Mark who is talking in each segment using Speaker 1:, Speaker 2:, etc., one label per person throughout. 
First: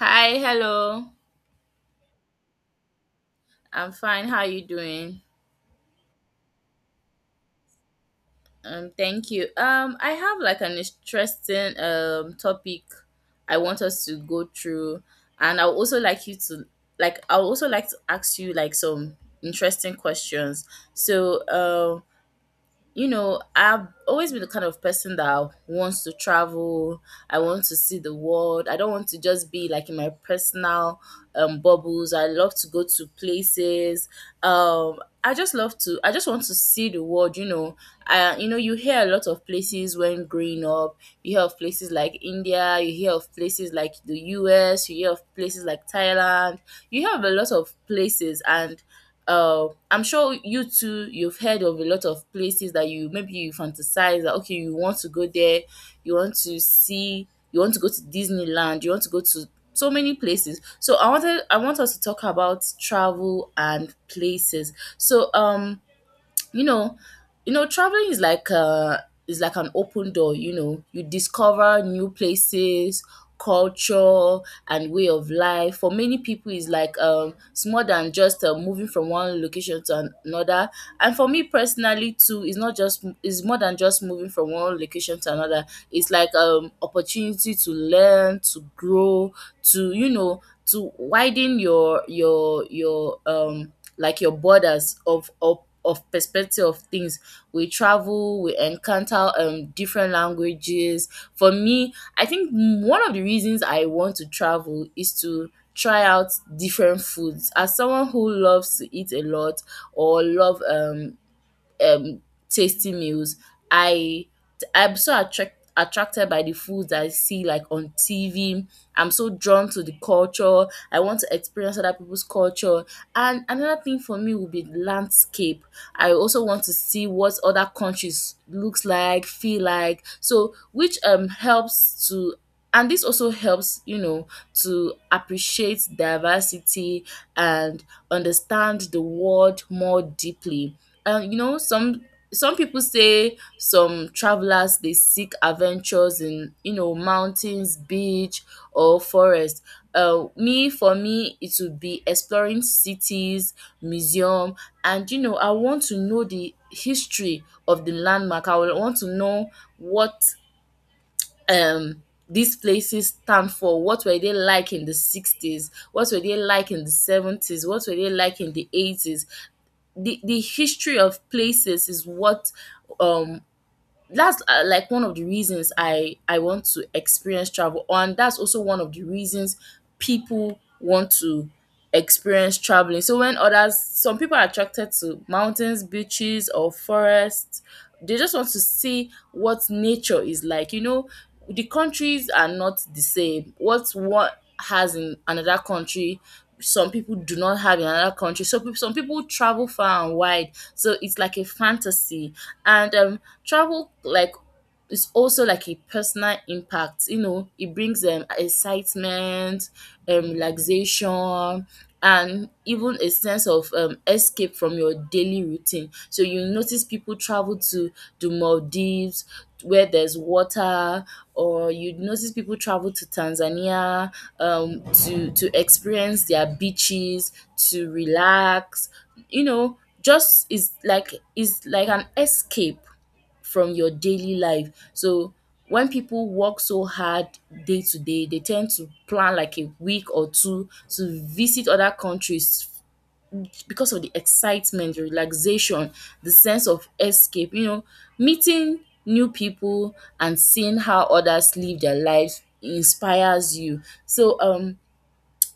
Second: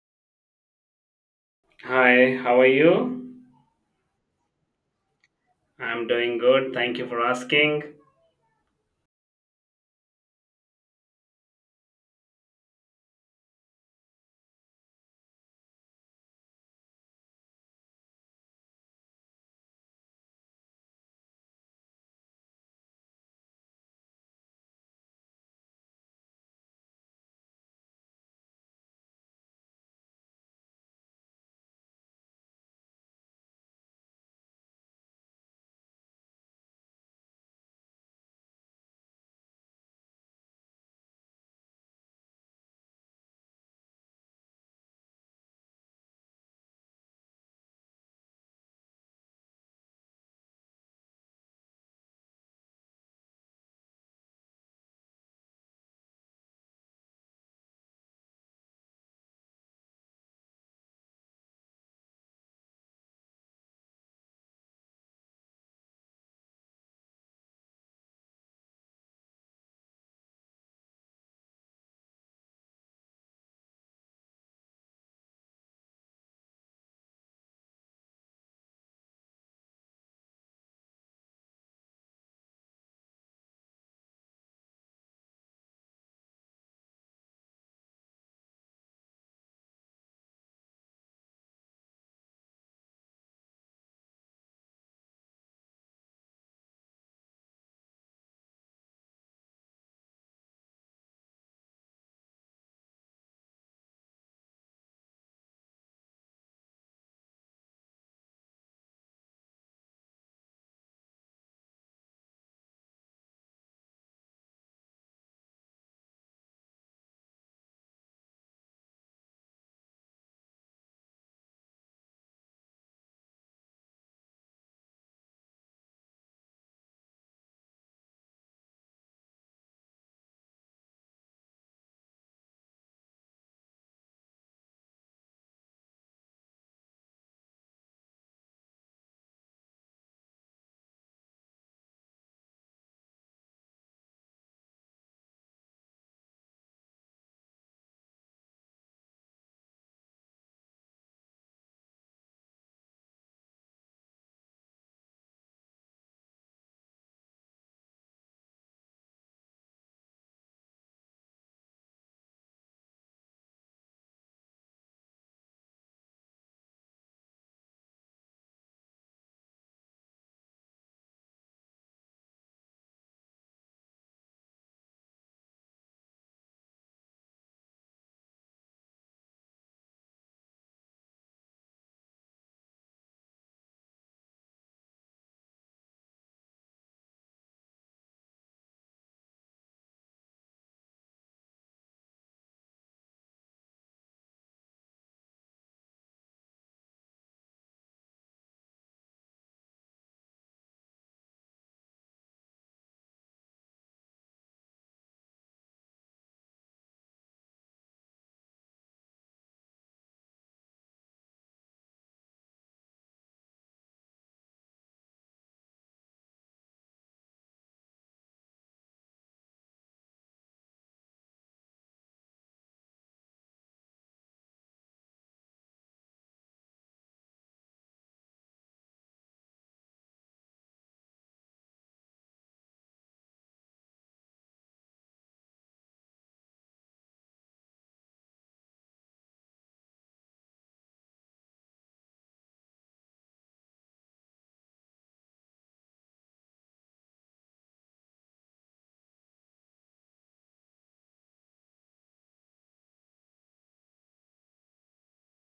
Speaker 1: Hi, hello.
Speaker 2: Hi, how are you?
Speaker 1: I'm fine. How are you doing?
Speaker 2: I'm doing good. Thank you for asking.
Speaker 1: Thank you. I have like an interesting topic I want us to go through, and I would also like to ask you like some interesting questions. So um you know, I've always been the kind of person that wants to travel. I want to see the world. I don't want to just be like in my personal bubbles. I love to go to places. Um, I just love to. I just want to see the world. You know, I you know you hear a lot of places when growing up. You hear of places like India. You hear of places like the U.S. You hear of places like Thailand. You hear of a lot of places, and I'm sure you too, you've heard of a lot of places that you maybe you fantasize that okay, you want to go there, you want to see, you want to go to Disneyland, you want to go to so many places. So I want us to talk about travel and places. So you know traveling is like an open door, you know, you discover new places, culture, and way of life. For many people, is like it's more than just moving from one location to another, and for me personally too, it's not just, it's more than just moving from one location to another. It's like opportunity to learn, to grow, to, you know, to widen your like your borders of perspective of things. We travel, we encounter different languages. For me, I think one of the reasons I want to travel is to try out different foods. As someone who loves to eat a lot, or love um tasty meals. I I'm so attracted by the foods that I see like on TV. I'm so drawn to the culture. I want to experience other people's culture. And another thing for me would be landscape. I also want to see what other countries looks like, feel like. So which helps to, and this also helps, you know, to appreciate diversity and understand the world more deeply. You know, some people say some travelers they seek adventures in, you know, mountains, beach, or forest. Me, for me it would be exploring cities, museum, and you know, I want to know the history of the landmark. I will want to know what um these places stand for, what were they like in the 60s, what were they like in the 70s, what were they like in the 80s. The history of places is what um that's like one of the reasons I want to experience travel, and that's also one of the reasons people want to experience traveling. So when others some people are attracted to mountains, beaches, or forests. They just want to see what nature is like. You know, the countries are not the same. What one has in another country, some people do not have in another country. So some people travel far and wide. So it's like a fantasy. And travel like it's also like a personal impact, you know, it brings excitement, relaxation, and even a sense of escape from your daily routine. So you notice people travel to the Maldives where there's water, or you notice people travel to Tanzania, to experience their beaches, to relax. You know, just is like, is like an escape from your daily life. So when people work so hard day to day, they tend to plan like a week or two to visit other countries because of the excitement, the relaxation, the sense of escape, you know, meeting new people and seeing how others live their lives inspires you. So um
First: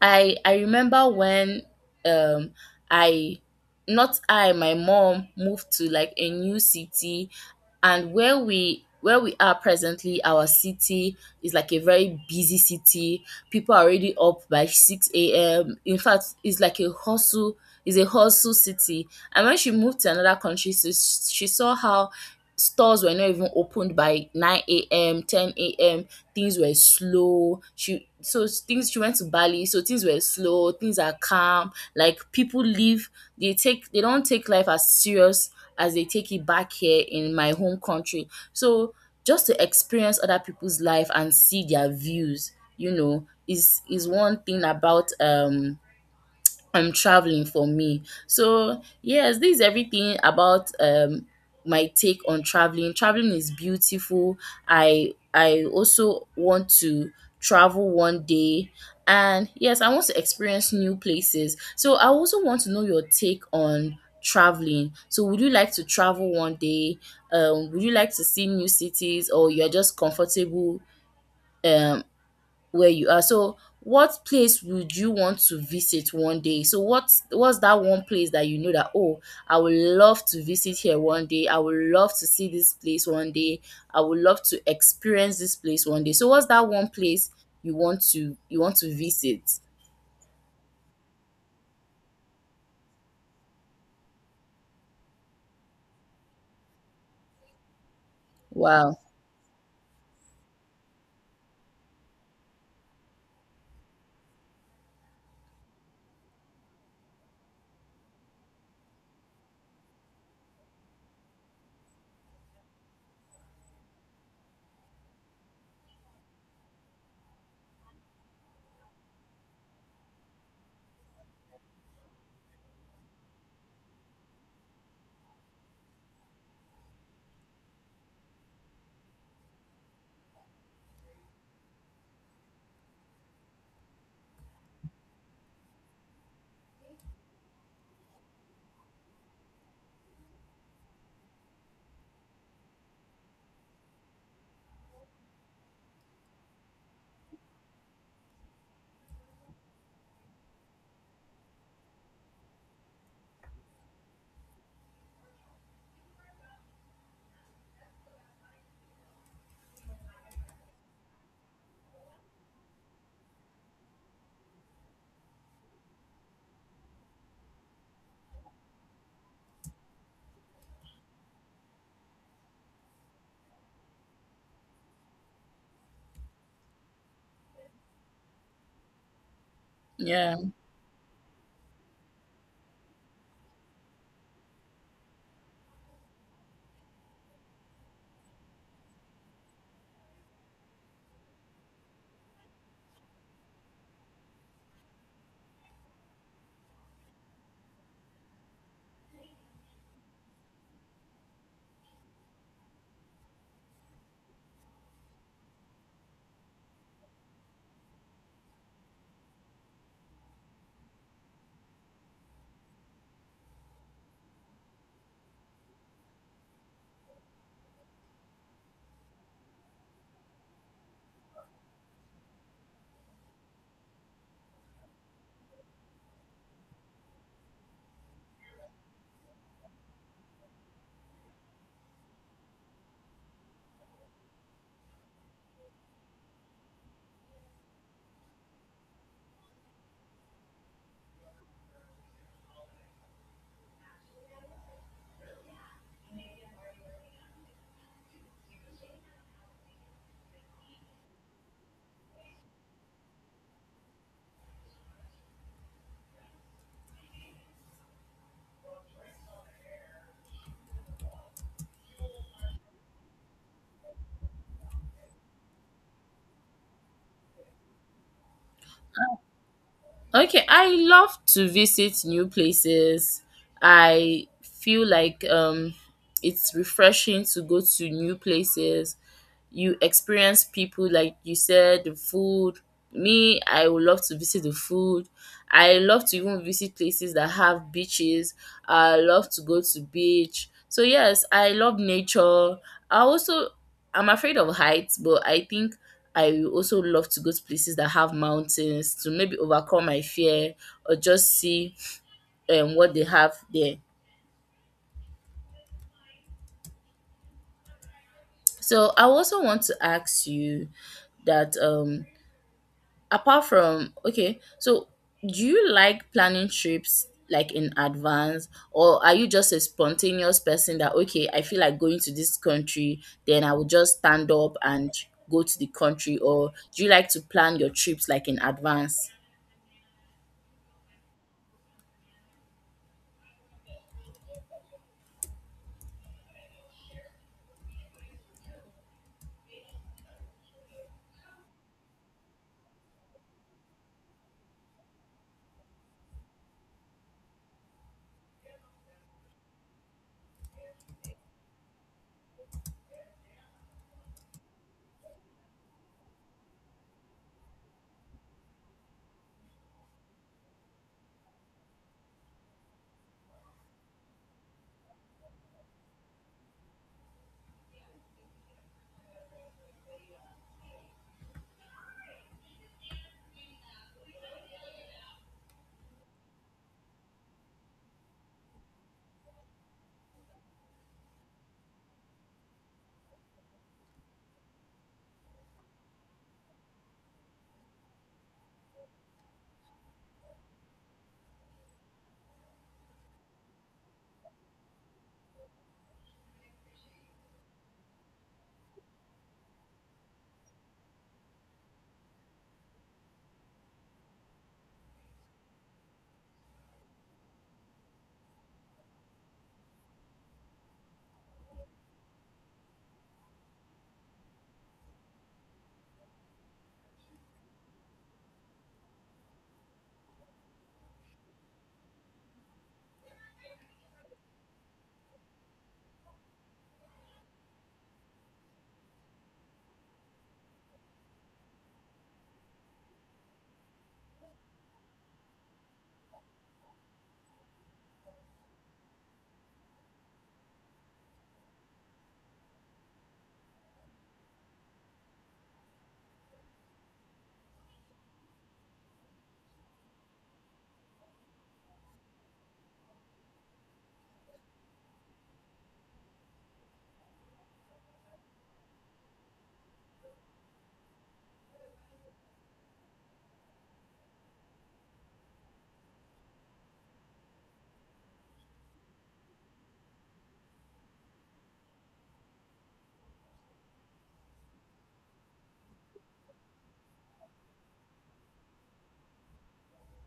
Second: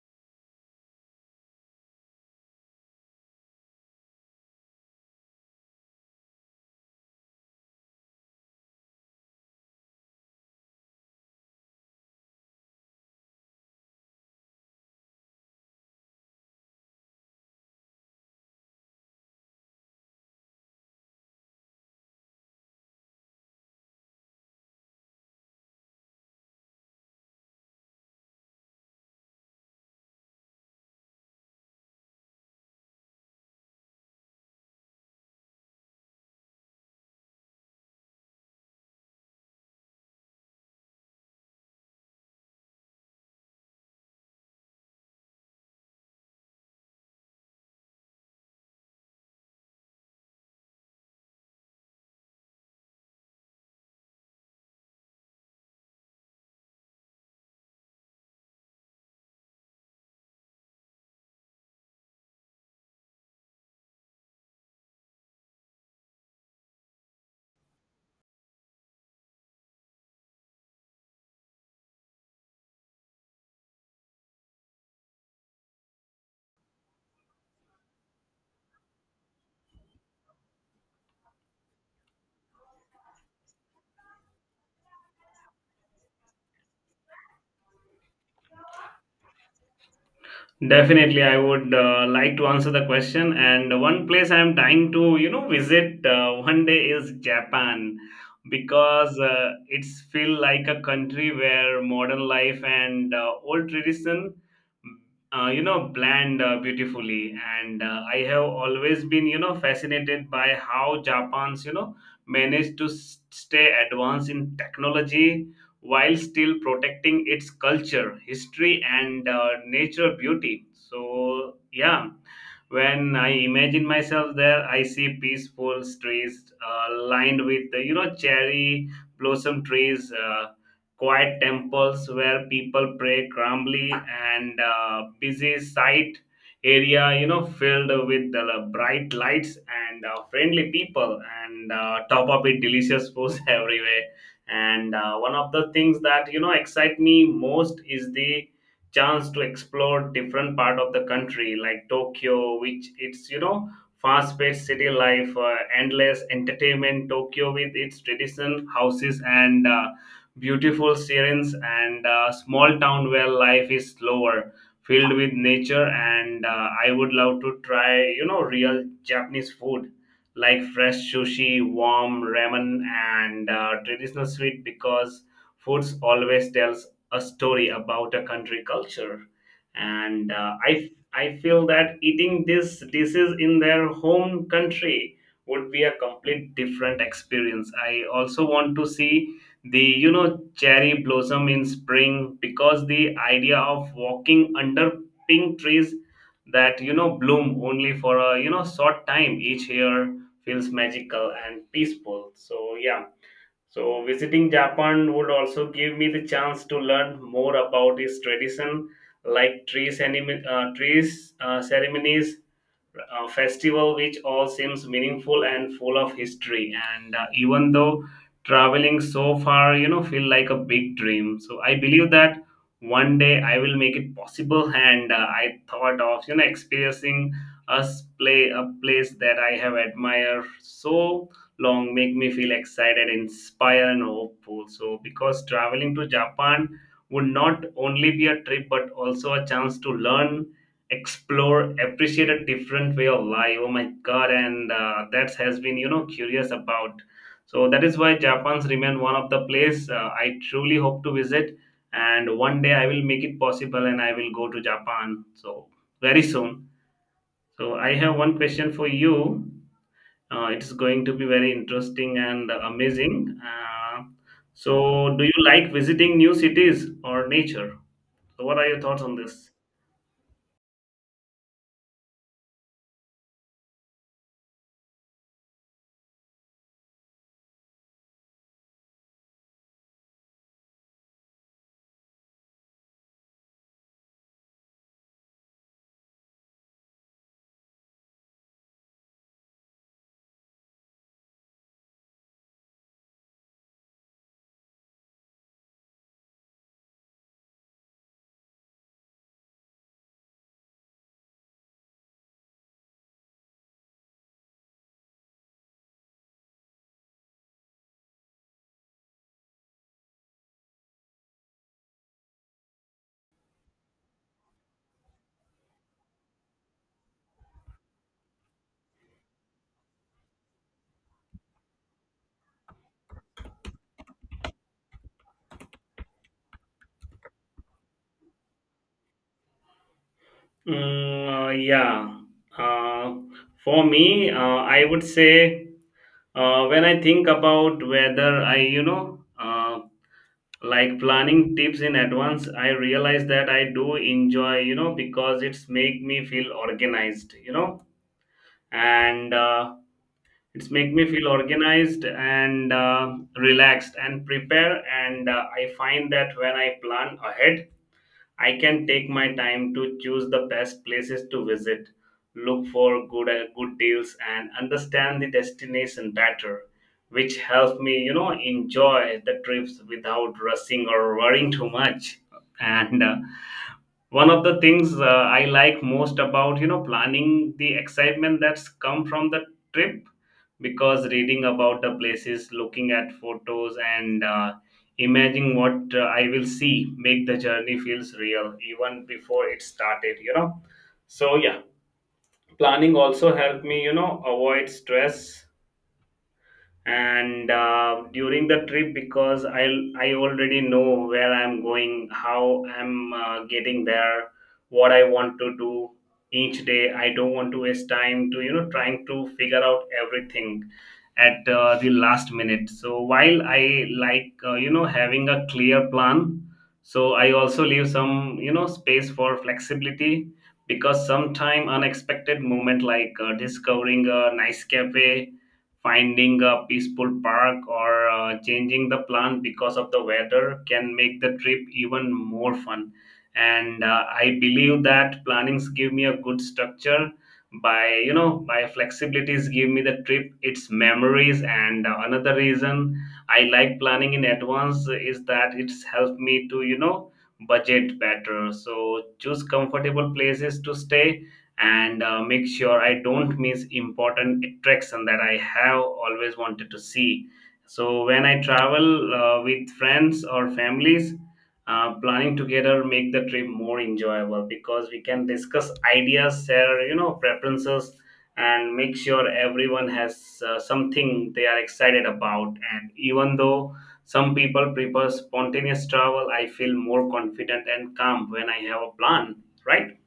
Speaker 1: I I remember when um I not I my mom moved to like a new city, and where we are presently, our city is like a very busy city. People are already up by 6 a.m. In fact, it's like a hustle, it's a hustle city. And when she moved to another country, she saw how stores were not even opened by 9 a.m, 10 a.m. Things were slow. She went to Bali, so things were slow, things are calm. Like people live, they don't take life as serious as they take it back here in my home country. So just to experience other people's life and see their views, you know, is one thing about I'm traveling for me. So yes, this is everything about my take on traveling. Traveling is beautiful. I also want to travel one day, and yes, I want to experience new places. So I also want to know your take on traveling. So would you like to travel one day? Would you like to see new cities, or you're just comfortable um where you are. So, what place would you want to visit one day? So, what's that one place that you know that oh, I would love to visit here one day. I would love to see this place one day. I would love to experience this place one day. So, what's that one place you want to visit?
Speaker 2: Definitely, I would like to answer the question. And one place I'm dying to, visit one day is Japan
Speaker 1: Wow.
Speaker 2: because it's feel like a country where modern life and old tradition, blend beautifully. And I have always been, fascinated by how Japan's, managed to stay advanced in technology while still protecting its culture, history, and natural beauty. So, yeah, when I imagine myself there, I see peaceful streets lined with, cherry blossom trees, quiet temples where people pray calmly, and busy site area, filled with the bright lights and friendly people, and top up it, delicious foods everywhere and one of the things that excite me most is the chance to explore different part of the country like Tokyo which it's fast paced city life endless entertainment Tokyo with its tradition houses and beautiful sirens and small town where life is slower filled with nature and I would love to try real Japanese food like fresh sushi, warm ramen, and traditional sweet because foods always tells a story about a country culture. And
Speaker 1: Yeah.
Speaker 2: I feel that eating these dishes in their home country would be a complete different experience. I also want to see the cherry blossom in spring because the idea of walking under pink trees that bloom only for a short time each year feels magical and peaceful. So, yeah. So, visiting Japan would also give me the chance to learn more about its tradition, like trees, trees ceremonies, a festival which all seems meaningful and full of history and even though traveling so far feel like a big dream, so I believe that one day I will make it possible. And I thought of experiencing a play a place that I have admired so long make me feel excited, inspired, and hopeful. So because traveling to Japan would not only be a trip but also a chance to learn, explore, appreciate a different way of life. Oh my god. And that has been, curious about. So that is why Japan's remain one of the place I truly hope to visit, and one day I will make it possible and I will go to Japan so very soon. So I have one question for you. It's going to be very interesting and amazing. So do you like visiting new cities or nature? So what are your thoughts on this?
Speaker 1: Okay, I love to visit new places. I feel like it's refreshing to go to new places. You experience people, like you said, the food. Me, I would love to visit the food. I love to even visit places that have beaches. I love to go to beach. So yes, I love nature. I also, I'm afraid of heights, but I think I will also love to go to places that have mountains to maybe overcome my fear, or just see what they have there. So I also want to ask you that Apart from okay, so do you like planning trips like in advance, or are you just a spontaneous person that okay, I feel like going to this country, then I will just stand up and go to the country, or do you like to plan your trips like in advance?
Speaker 2: Yeah. Uh, for me, I would say when I think about whether I, like planning tips in advance, I realize that I do enjoy, because it's make me feel organized, and it's make me feel organized and relaxed and prepare. And I find that when I plan ahead I can take my time to choose the best places to visit, look for good deals, and understand the destination better, which helps me, enjoy the trips without rushing or worrying too much. And one of the things I like most about planning the excitement that's come from the trip, because reading about the places, looking at photos, and imagining what I will see make the journey feels real even before it started, So yeah, planning also helped me, avoid stress and during the trip, because I already know where I'm going, how I'm getting there, what I want to do each day. I don't want to waste time to trying to figure out everything at the last minute. So while I like, having a clear plan, so I also leave some, space for flexibility, because sometime unexpected moment like discovering a nice cafe, finding a peaceful park, or changing the plan because of the weather can make the trip even more fun. And I believe that plannings give me a good structure by, my flexibilities give me the trip its memories. And another reason I like planning in advance is that it's helped me to, budget better, so choose comfortable places to stay, and make sure I don't miss important attraction that I have always wanted to see. So when I travel with friends or families, planning together make the trip more enjoyable because we can discuss ideas, share, preferences, and make sure everyone has something they are excited about. And even though some people prefer spontaneous travel, I feel more confident and calm when I have a plan, right?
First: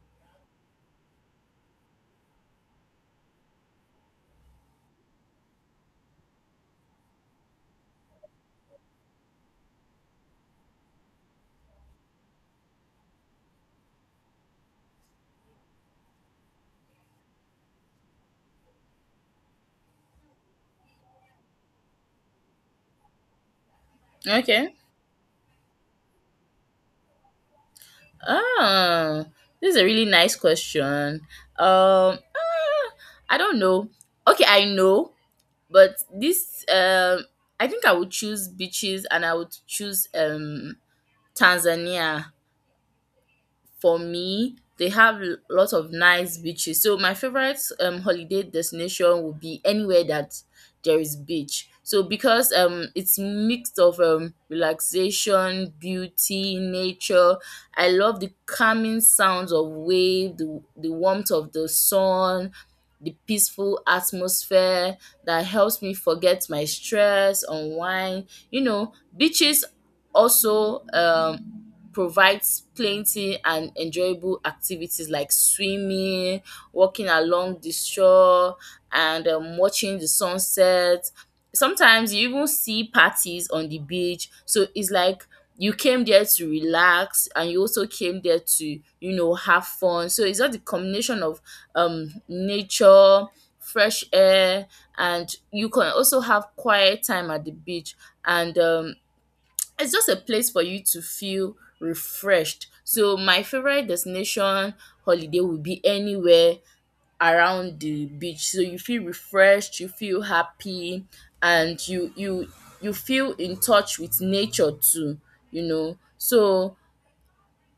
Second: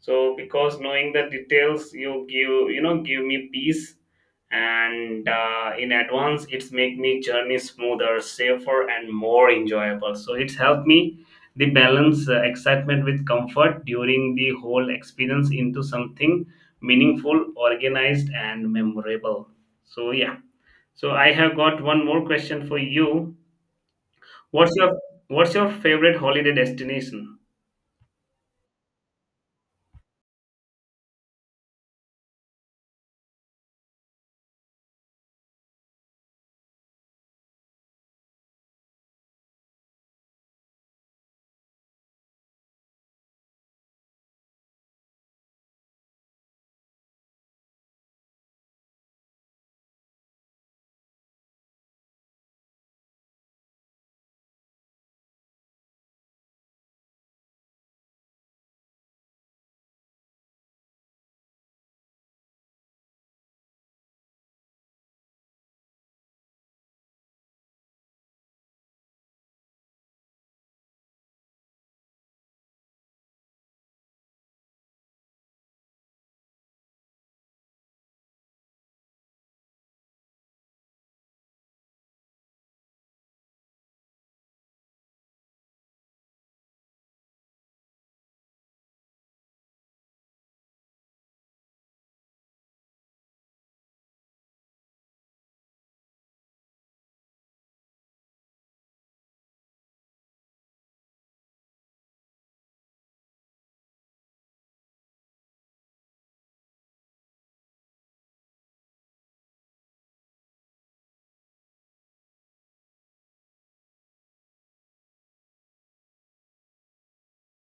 Speaker 2: So because knowing the details you give, give me peace. And in advance, it's make me journey smoother, safer, and more enjoyable, so it's helped me the balance excitement with comfort during the whole experience into something meaningful, organized, and memorable. So yeah, so I have got one more question for you. What's
Speaker 1: Okay.
Speaker 2: your what's your favorite holiday destination?
Speaker 1: Oh, this is a really nice question. Ah, I don't know. Okay, I know, but this I think I would choose beaches, and I would choose Tanzania. For me, they have lots of nice beaches. So my favorite holiday destination would be anywhere that there is beach. So because it's mixed of relaxation, beauty, nature. I love the calming sounds of wave, the warmth of the sun, the peaceful atmosphere that helps me forget my stress, unwind. You know, beaches also provides plenty and enjoyable activities like swimming, walking along the shore, and watching the sunset. Sometimes you even see parties on the beach. So it's like you came there to relax, and you also came there to, you know, have fun. So it's just the combination of nature, fresh air, and you can also have quiet time at the beach. And it's just a place for you to feel refreshed. So my favorite destination holiday would be anywhere around the beach. So you feel refreshed, you feel happy, and you feel in touch with nature too, you know. So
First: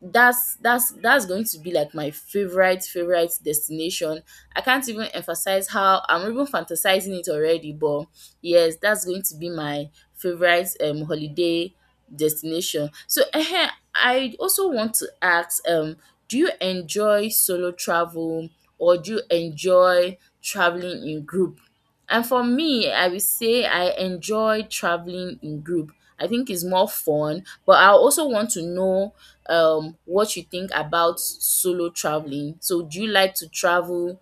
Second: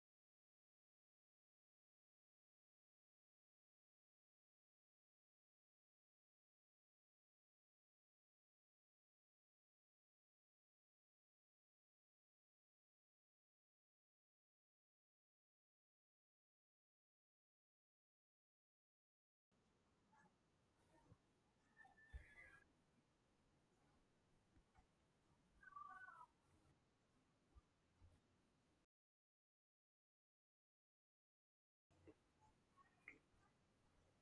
Speaker 1: that's that's going to be like my favorite destination. I can't even emphasize how I'm even fantasizing it already, but yes, that's going to be my favorite holiday destination. So ehen, I also want to ask, do you enjoy solo travel, or do you enjoy traveling in group? And for me, I will say I enjoy traveling in group. I think it's more fun, but I also want to know what you think about solo traveling. So do you like to travel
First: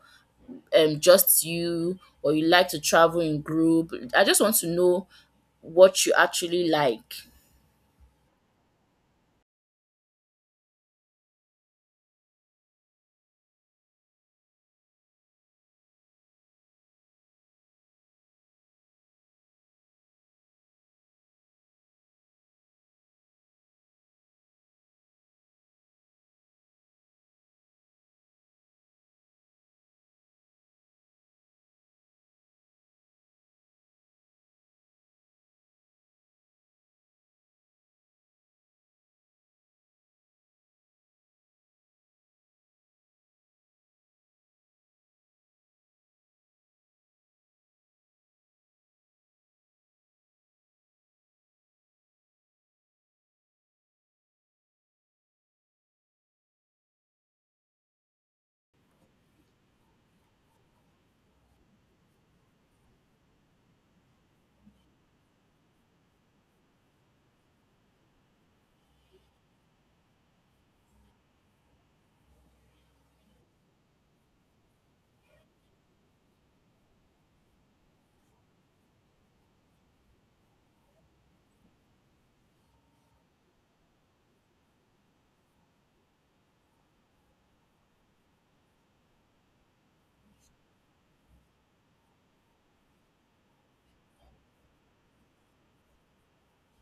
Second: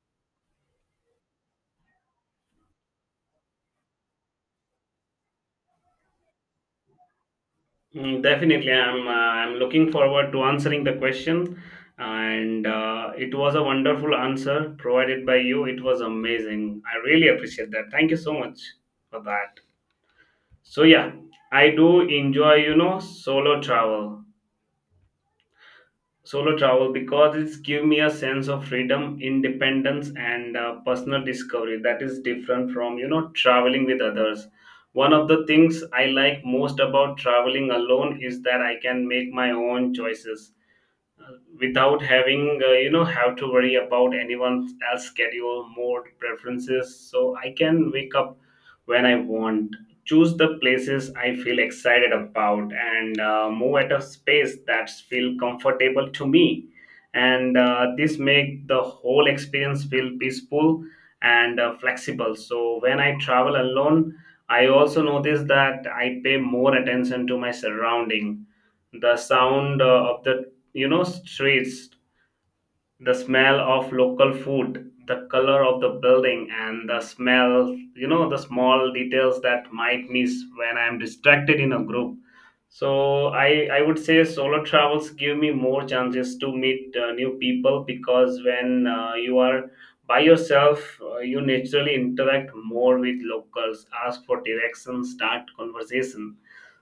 Speaker 1: just you, or you like to travel in group? I just want to know what you actually like.
Speaker 2: Definitely, I'm looking forward to answering the question, and it was a wonderful answer provided by you. It was amazing. I really appreciate that. Thank you so much for that. So yeah, I do enjoy, solo travel because it's give me a sense of freedom, independence, and personal discovery that is different from traveling with others. One of the things I like most about traveling alone is that I can make my own choices without having, have to worry about anyone else schedule mode preferences. So I can wake up when I want, choose the places I feel excited about, and move at a space that feel comfortable to me. And this make the whole experience feel peaceful and flexible. So when I travel alone, I also notice that I pay more attention to my surrounding, the sound of the streets, the smell of local food, the color of the building, and the smell, the small details that might miss when I'm distracted in a group. So I would say solo travels give me more chances to meet new people, because when you are by yourself, you naturally interact more with locals, ask for directions, start conversation.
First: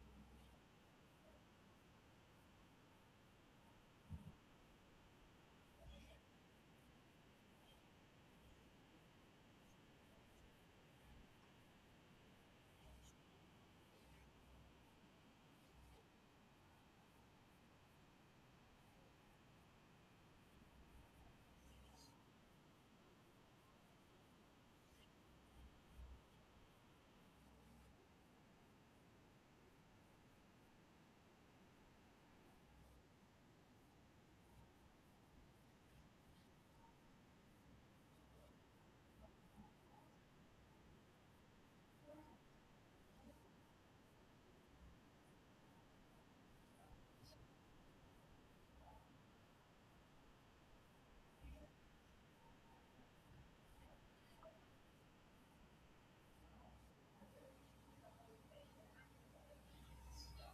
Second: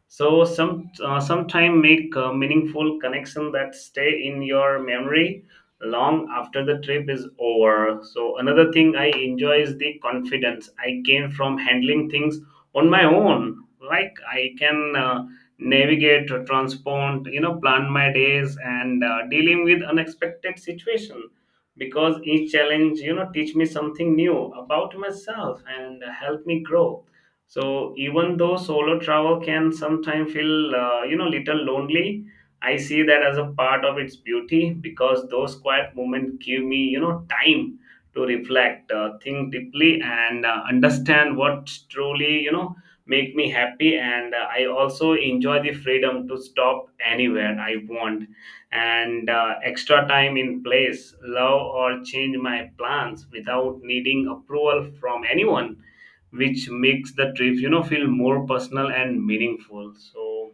Speaker 2: So sometime make a meaningful connection that stay in your memory long after the trip is over. So another thing I enjoy is the confidence I gain from handling things on my own. Like I can navigate transport, plan my days, and dealing with unexpected situation, because each challenge, teach me something new about myself and help me grow. So even though solo travel can sometimes feel, little lonely, I see that as a part of its beauty, because those quiet moments give me, time to reflect, think deeply, and understand what truly, make me happy. And I also enjoy the freedom to stop anywhere I want and extra time in place love, or change my plans without needing approval from anyone, which makes the trip, feel more personal and meaningful. So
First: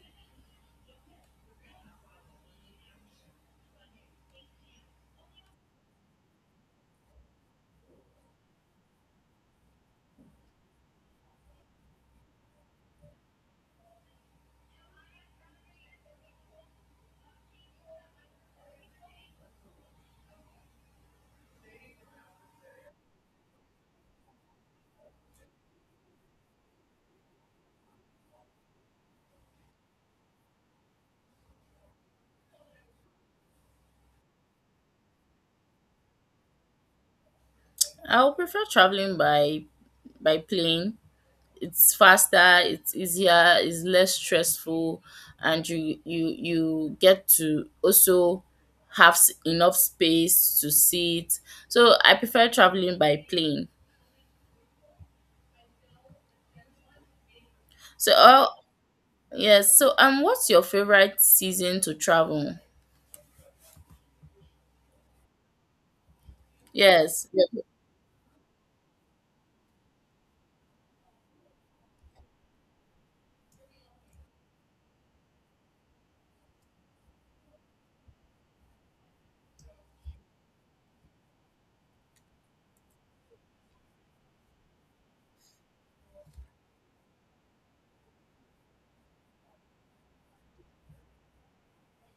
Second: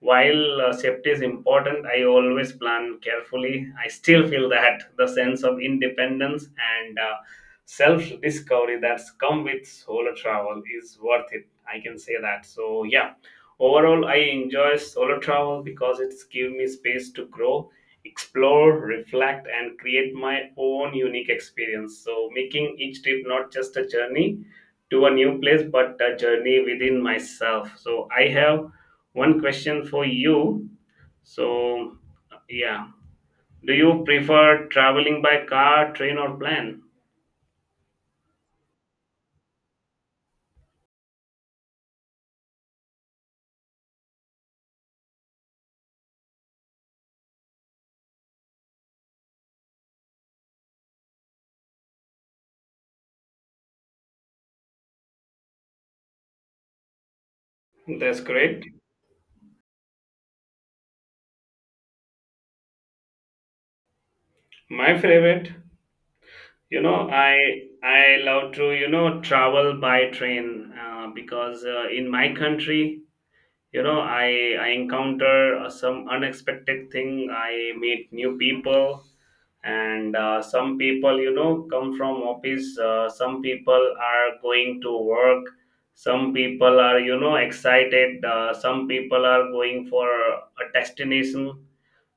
Speaker 2: while safety is important, I always plan carefully. I still feel that the sense of independence and self discovery that's come with solo travel is worth it, I can say that. So yeah, overall I enjoy solo travel because it's give me space to grow, explore, reflect, and create my own unique experience, so making each trip not just a journey to a new place but a journey within myself. So I have one question for you. So yeah, do you prefer traveling by car, train, or plane?
Speaker 1: I would prefer traveling by plane. It's faster, it's easier, it's less stressful, and you get to also have enough space to sit. So I prefer traveling by plane. So
Speaker 2: That's
Speaker 1: oh
Speaker 2: great.
Speaker 1: yes. So what's your favorite season to travel?
Speaker 2: My favorite, you know
Speaker 1: Yes.
Speaker 2: i I love to travel by train, because in my country, you know i I encounter some unexpected thing, I meet new people, and some people, come from office, some people are going to work, some people are, excited, some people are going for a destination.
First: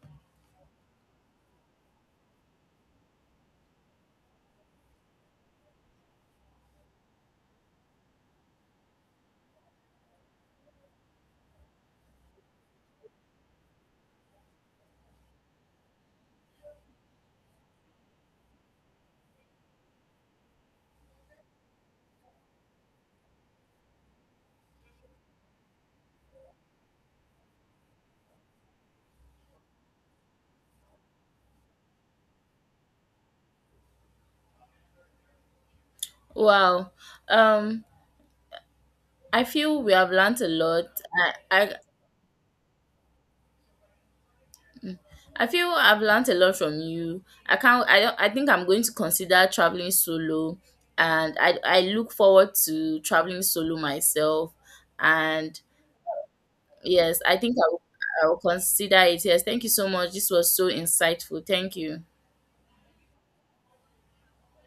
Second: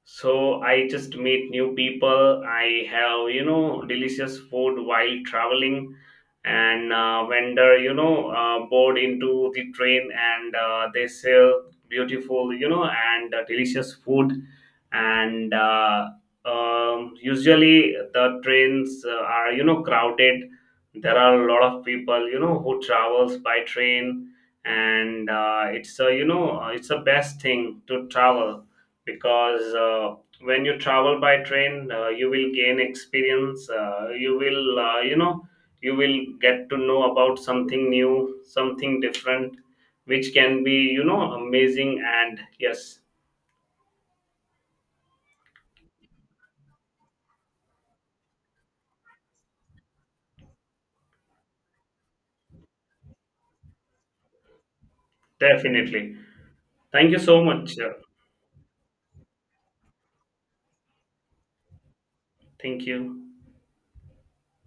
Speaker 2: So I just meet new people. I have, delicious food while traveling. And vendor, board into the train, and they sell beautiful, and delicious food. And usually the trains are, crowded. There are a lot of people, who travels by train. And it's a, it's the best thing to travel because when you travel by train, you will gain experience, you will, you will get to
Speaker 1: Wow.
Speaker 2: know about
Speaker 1: Um,
Speaker 2: something new, something
Speaker 1: I
Speaker 2: different,
Speaker 1: feel we have
Speaker 2: which
Speaker 1: learned a
Speaker 2: can be,
Speaker 1: lot. I, I
Speaker 2: amazing. And yes,
Speaker 1: I feel I've learned a lot from you. I can't. I don't. I think I'm going to consider traveling solo, and I look forward to traveling solo myself. And
Speaker 2: definitely. Thank
Speaker 1: yes,
Speaker 2: you
Speaker 1: I
Speaker 2: so
Speaker 1: think
Speaker 2: much.
Speaker 1: I will consider it. Yes, thank you so much. This was so insightful. Thank you.
Speaker 2: Thank you.